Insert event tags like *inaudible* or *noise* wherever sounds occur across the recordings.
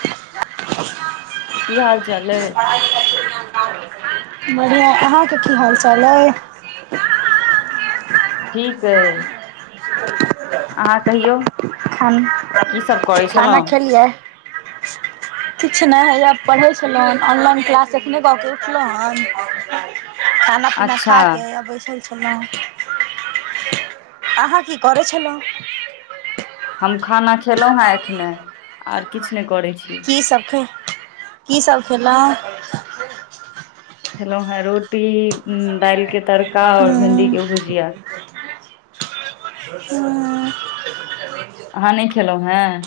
*unintelligible* की हाल चाल अइ बढ़िआँ अहाँके की हाल चाल अइ ठीक ऐ *unintelligible* अहाँ कहियो खाना छलहुँ खेलियै किछु नैय हैया पढ़ै छेलौ हँ ऑनलाइन क्लास एखने कऽ के उठलौ हन *unintelligible* खाना पीना अच्छा खा के बैसल छेलौ अहाँ की करेै छेलौ हम खाना खेलौ हैय एखने आौर किछ नैय करै छी की सब- की सब खेलौ खेलौ हंऽ रोटी दैल के तड़का और भिंडी हूँ कऽ भुजिया *unintelligible* *unintelligible* आहाँ नैय खेलौ हें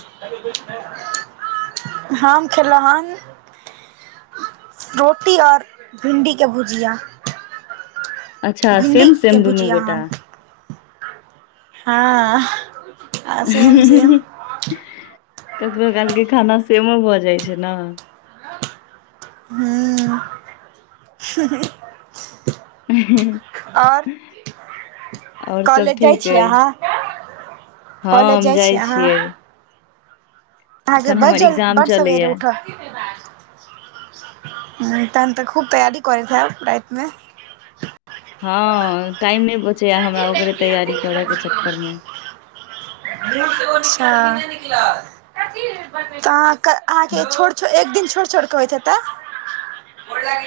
हम खेलौ हन रोटी और भिंडी कऽ भुजिया अच्छा भिंडी सेम कऽ सेम दुनू भुजिया गोटा ह हाँ ककरो घर के खाना सेमो भऽ जाइ छै नऽ हुँ आौर आओर सब कॉलेज जाइ ठीक छियै अइ आहाँ हँ हम जाइ छियै आहाँ एखन बड हमर -जल्द- एग्जाम बड सबेरे चलैया उठह हू तहन तऽ खूब तैयारी करैत हेअब रैतमे हँ टाइम नैय बचैया हमरा ओकरे तैयारी करऽ के चक्कर मे अच्छा तअ *unintelligible* एक दिन छोड़- छोड़ के होइत हेतै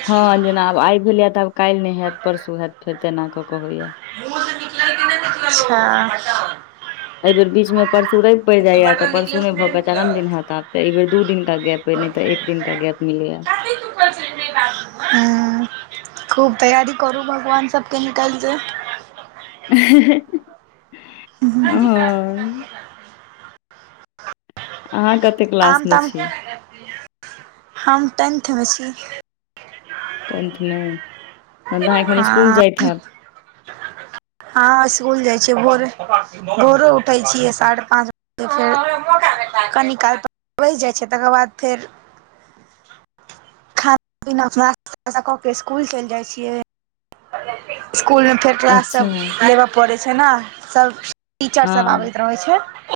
हँ जेना आब आइ भेलै या तऽ आब कैल नै हेऽत परसू हेऽत फेर तेना कऽ क होइया अच्छा एैय बेर बीच मे परस *unintelligible* पैर मुँह से जाइय या तऽ बटन परसू निकलल न नैह कि भऽ नहि पेऽत चारम निकलल। दिन हेऽत आब तऽ ऐय बेर दू दिन का गैऽप नहि तऽ एक दिन का गैऽप मिलैया हू खूब तैयारी करू भगवान सबके निकैल जे *unintelligible* ओ आहाँ कऽ आम ताम हम टेंथ मऽ छी टेंथ मे तहन तऽ अहाँ एखन स्कुल हँ जाइत हेऽब हँ स्कुल जाय छियै भोरे -भोरे उठेै छियै सारहे पाँच बजे फेर कनी काल *unintelligible* जाइत छै तकर बाद फेर *unintelligible* कऽ के स्कूल चैल जाय छियै स्कूल मे फेर क्लास अच्छा सब करबऽ पड़ैय छै नऽ सब टीचर सब हँ आबैत रहै छैय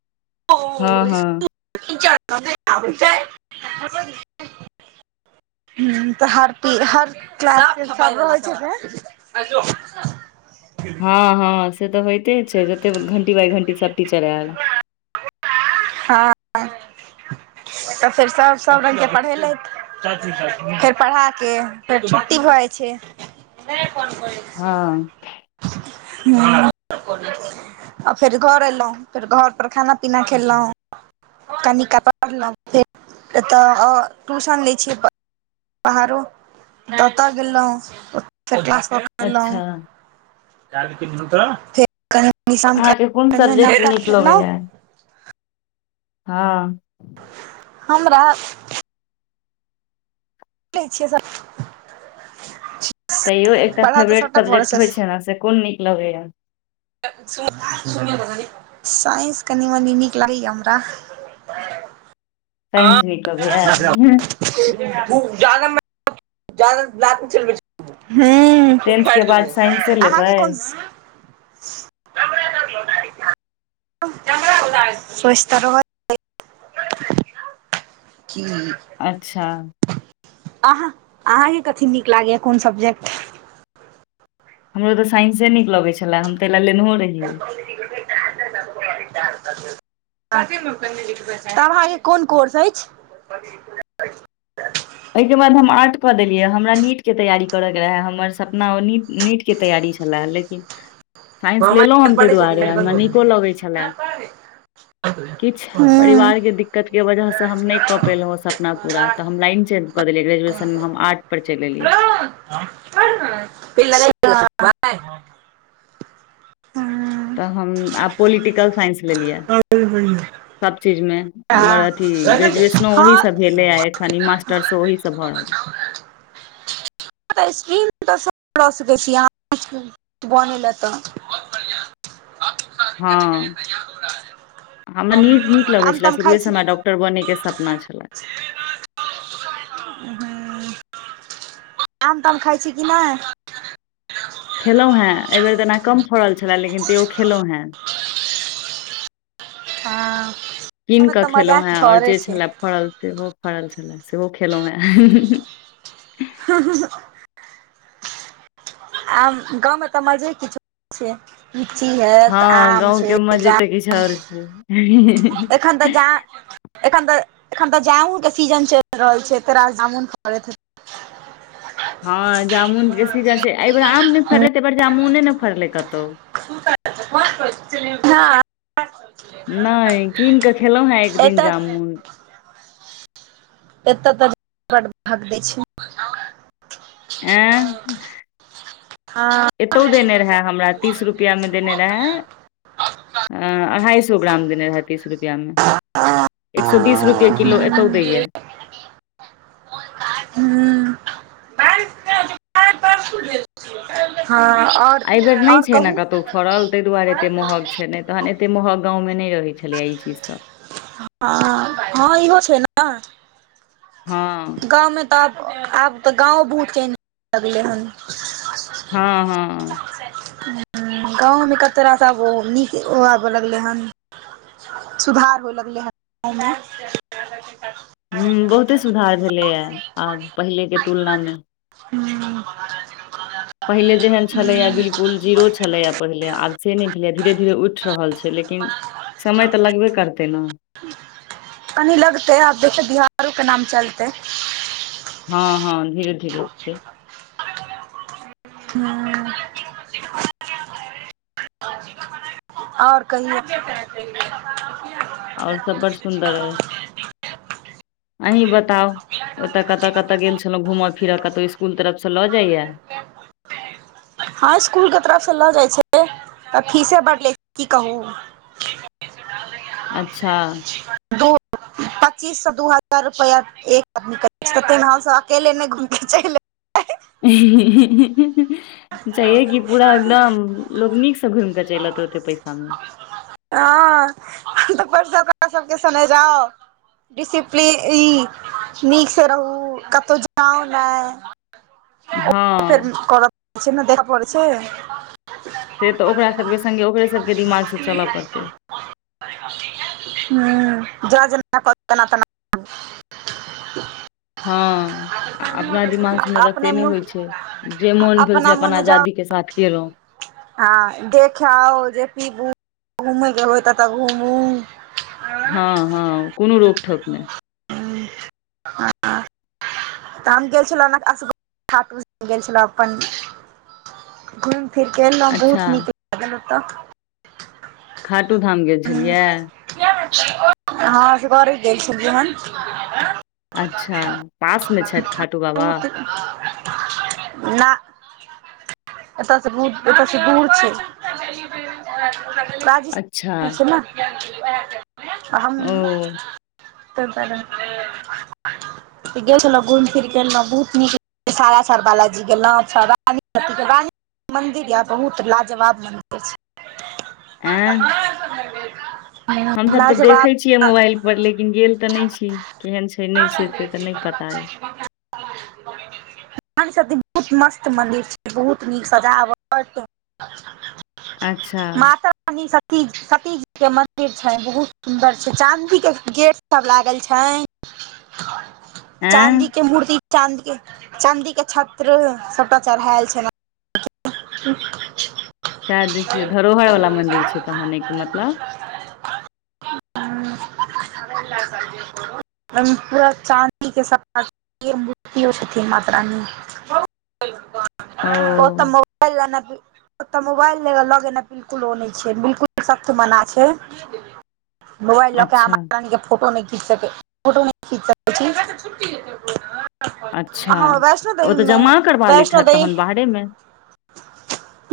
हँ हँ *unintelligible* हू तऽ हरती हर क्लास होइ छैय ने हँ हँ से तऽ होयइते छैय जते घंटी बाइ घंटी सभ टीचर आयल हँ तऽ फेर सब सब रङंगके पढ़ेलथि फेर पढ़ा के फेर छुट्टी भऽ जाइ छैय हँ हँ आ फेर घर एलौ फेर घर पर खाना पीना खेलौ कनि काल पढ़लौ फेर एतऽ ट्यूशन लै छियै बाहरो ततय गेलौ ओतय *unintelligible* क्लास कऽ के एलौ अच्छा अहाँके कोन सब्जेक्ट *unintelligible* नीक खेलौ लगैया हँ हमरा लै छिय सब तैयो एकटा पढ़ऽ तऽ फेवरेट सबटा पढ़ै सब्जेक्ट छै होइ छैय ने से कोन नीक लगैया *unintelligible* साइंस कनि मनी नीक लागैया हमरा *inaudible* साइंस नीक लगैया *unintelligible* जादा जादा लात नै चलबै टेंथ छै के हूं बाद साइंसे *unintelligible* अहाँके लेबै कोन स्वसथ्य रह *unintelligible* की *unintelligible* अच्छा अहाँ अहाँकेँ कथी नीक लागैए कोन सब्जेक्ट हमरो तऽ साइंसे नीक लगै छले हम तैलए लेनहो रहियै *unintelligible* *unintelligible* तब अहाँके कोन कोर्स अछि एहिके बाद हम आर्ट कऽ देलियै हमरा नीट के तैयारी करे कऽ रहे हमर सपना ओ नीट - नीट के तैयारी छलेऽ लेकिन साइंस मामा लेलहुँ हम ताहि पढ़ै छथिन दुआरे लाइट बंद कऽ हमरा नीको लगै छलए दियौ किछ हूँ परिवार के दिक्कत के वजह से हम नय कऽ पेयलौ सपना पूरा तऽ हम लाइन चेंज कऽ देलिय ग्रेजुएशन मऽ हम आर्ट पर चलि एलियै प ल *unintelligible* तऽ हम आब पोलिटिकल साइंस लेलिया सब चीज मे हमर अथी ग्रेजुएशनो हँ ओहीसँ भेल अइ आ एखन ई मास्टर्सो ओहीसँ भऽ रहल यै स्क्रीन तऽ सब लऽ सकै छीआहाँ बने ल तऽ हँ हमरा नीट नीक लगै आम छलै ताम खाइ शुरुए सऽ छी हमरा डॉक् टर बनै के सपना छऽले आम ताम खाइ छी कि नय खेलौ हेँ एहि बेर त एना कम फड़ल छले लेकिन तैयो खेलौं हेँ हँऽ कीन कऽ खेलौं हें और जे छलए फड़ल सेहो फड़ल छलए सेहो खेलहुॅं हें हॅंअ हॅंअ हॅंअ आ गाँव मे तऽ मजे किछो छै लीची हेत हँ आम छै हँ *unintelligible* एखन तऽ जा एखन तऽ एखन तऽ जाऊन के सीजन चलि रहल छैय तोरा जामुन फड़ेत हेतो हँ जामुन के सीजन छैय एहि बेेर आम नय हेतौ। फड़लै तऽ एहिबेर जामुने ने फड़लै कतौ *unintelligible* हं *unintelligible* नहि कीन कऽ खेलहुँ हेँ एक दिन एतह जामुन एते त भग दै छै एं हाँ एतौ देने रहे हमरा तीस रुपैया मे देने रेहा अढाई सौ ग्राम देने रहै तीस रुपया मे एक सो बीस रुपैए किलो एतौ दैया हूँ हं आओर एहि बेर नहि आओर छैय ने कहू कतौ फड़ल ताहि दुआरे एते महग छै ने तहन एते महग गाँवमें नहि रहै छलैा ई चीजसँ आ हँ इहो छैय नऽ हँ गाँवमे तऽ आब - आब तऽ गाँव बहुत चेंज भऽ गलै हन हँ हँ गाँवमे कते रास आब निक ओ आबय लगलै हन। सुधार होय लगलै हन गाँवमे हु बहुते सुधार भेलेय हैय आब पहिले के तुलना मे। हु। पहिले जेहन छलैया बिल्कुल जीरो छलैए पहिले आब से नहि भेलो धीरे धीरे उठ। रहल छै लेकिन समय तऽ लगबे करतै नऽ कनी लगते आब देखे बिहार कऽ नाम चलते। हँ हँ धीरे धीरे होते। हु। ओर कहहियो। ओर सब बढ़ सुन्दर अछि अहि बताओ। बताउ ओतय कतऽ कतऽ गेल छलौं घूम फिर कतौ स्कुल तरफ सऽ लऽ जाइया। *unintelligible* हँ स्कूल के तरफ से लऽ जाइ छै तऽ फीसे बढ़ ले छै की कहू अच्छा। *unintelligible* पच्चीस से दू हजार रुपया एक आदमी कर तेमे हम सब से अकेले नहि घुमे छैय चेल ऐना। *unintelligible* जहिमे कि पुरा एकदम लोक नीकसँ घुम कऽ चलि अतै ओते पैसा मे। हँ तऽ ऊपर सऽ सबके संगे जाव। डिसिप्लीिग नीक से रहु कतहु जउ नहि। फेर हँ कर पड़ छैय ने देखा पड़ छैय। से तऽ ओकरा सबके संगगे ओकरे सबके दिमाग से चलऽ पड़ते। हु जना जना कहते तना-तना। *unintelligible* हँ अपना दिमाग मे ररत अपने सेेने मुँह होइ छैय। जे मोन भेल से अपना अपन मोने जाउ आजादी के साथ केलहु। हँ जेखाऊ आव जे पिबु घूमेके होयत तऽ घूमु। हँ हँ कोनो रोक थोक नहि। तऽ हम गेल छलो गेल छलो अपन घूम फिर कऽ ऐलहु अच्छा बहुत निक लागल ओतह। खाटू धाम गेल छेलिये। हँ असगरे गेल छलियै हन। अच्छा पासमे छैथ खाटू बाबा। बहुत ना। एतयसँ बहुतदूर एतयसँ दूर छैय। अच्छा राजस्थान छै नऽ तऽ ओ हम। *unintelligible* गेल छलो घुमि फिर के एलों बहुत नीक *unintelligible* बालाजी गेलों मन्दिर यऽ बहुत लाजवाब मन्दिर *unintelligible* हमसब तऽ देखै छियै मोबाइल पर लेकिन गेल तऽ नहि छी केहन छै नहि छै से तऽ नहि पता अइ *unintelligible* *unintelligible* बहुत मस्त मन्दिरछै बहुत नीक सजावट। अच्छा। माता रानी सती सती के मंदिर छै बहुत सुन्दर छै चाँदीके गेट। इ सब लागल छैन। एँ चाँदी के मुर्ति चाँदीके चाँदीके छत्र सबटा चढ़ायल छलहन *unintelligible* सैह देखियौ धरोहर वाला मंदिर छै तहन ऐके मतलब *unintelligible* एकदम पूरा चाँदी के सबटा मूर्ति छथिन मातरानी के ओ तऽ मोबाइल *unintelligible* ओतऽ मोबाइल लगेनाइ बिल्कुल ओ नहि छै बिल्कुले सख्त मना छै मोबाइल लऽ अहाँ अच्छा मातारानीके फोटो नहि खींच सकै छी फोटो नै खींच आब छी अच्छा अहाँ वैष्णो ओ तऽ देवीमे जमा करबा लैत वैष्णो देवी *unintelligible*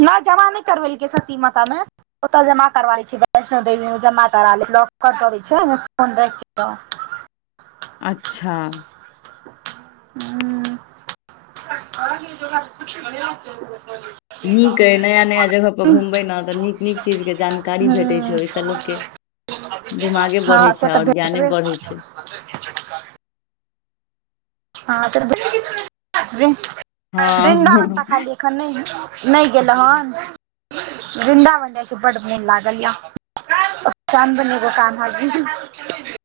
नै जमा नैऽ करवैलकै सती मातामे ओतऽ जमा करवा लै छै वैष्णोदेवी जमा करा लेत लॉक दऽ दै छै फोन राखि कऽ अच्छा हूँ *unintelligible* नीक अइ नया नया जगह पर घुमबै ने तऽ नीक नीक चीज के जानकारी भेटैत छै ओहिसँ लोकके दिमागे बढ़ै हाँ छै से तऽ आओर ज्ञाने भेटबै बढ़ै छै हाँ से तऽ हँ बृन्दावन *unintelligible* एखन नहि नहि गेलो हन वृन्दावन जायके बड्ड मोन लागल या *unintelligible*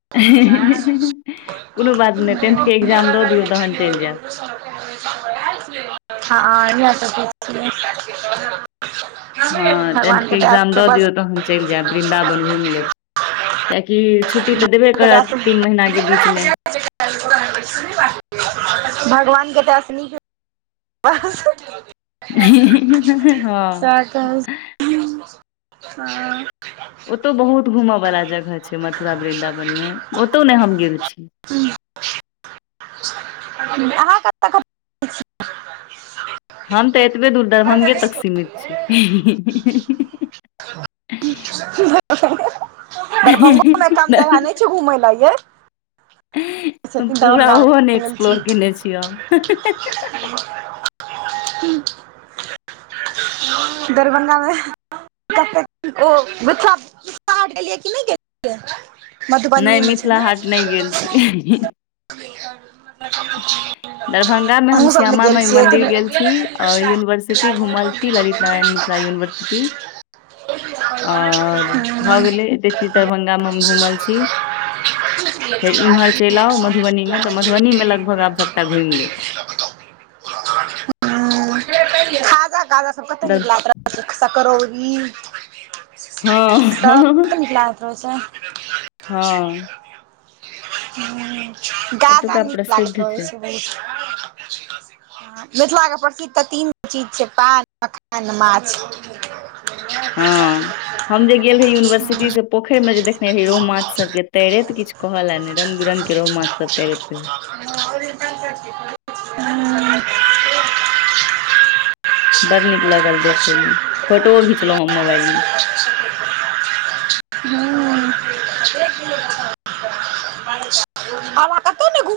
कोनो बात नहि हँ तेन्थके एग्जाम दऽ दियौ तहन चलि जायब हाँ यहै सोचैतऽ छियै हाँ तेन्थके भगवानके दया एग्जाम से दऽ बस दियौ तहन चलि जायब वृन्दावन घुमि लेब कियकि छुट्टी छुट्टी तऽ देबे के दया से करत तीन महिना के बीचमे *unintelligible* भगवान के दया से निक *unintelligible* सैह हँ कहै छी हाँ ओतौ बहुत घूमय वाला जगह छै मथुरा वृन्दावन में ओतौ नय हम गेल छी हूँ अहाँके तखन *unintelligible* हम तऽ एतबे दूर दरभ्ंगे तक सीमित छी *unintelligible* दरभ्ंगोमे कम जगह नहि छै घूमय लाए यै छथिन पूरा दरभंगा ओहो नहि मे गेल एक्सप्लोर केने छी हम *unintelligible* दरभंगामें *unintelligible* गेलियै कि नहि गेलियै नहि मधुबनी मे छै मिथिला ने हाट नहि गेल छियै *unintelligible* दरभंगा मे हम ने श्यामा गेल माई छियै कि मंदिर नहि गेल छी और यूनिवर्सिटी घुमल छी ललित नारायण मिथिला यूनिवर्सिटी *unintelligible* आओर भऽ गेलै एते चीज दरभंगा मऽ हम घुमल छी फेर इम्हर चलि आउ मधुबनी मे तऽ मधुबनी मे लगभग आब सबटा घुमि लेलहु हं खाजा गाजा सब कते निक दर- लागैत सकरौरी ई सब कते हँ निकलागैत रहै से *unintelligible* हँ हू गाजा ओतुका नीक लागैत प्रसिद्ध रहै छै बहुत *unintelligible* मिथिलाके प्रसिद्ध तऽ तीन चीज छै पान मखान माछ हँ हम जे गेल रहियै यूनिवर्सिटी से पोखरि मे जे देखने रहियै रौह माछ सब के तैरैत कहल ने रंग बिरंगक रौह माछ सब तैरैत *unintelligible* बड़ नीक लागल देखय मे फोटोओ घिचलहुॅं हम मोबाइल मे *unintelligible* *unintelligible* *unintelligible* हावा कतौ ने घुम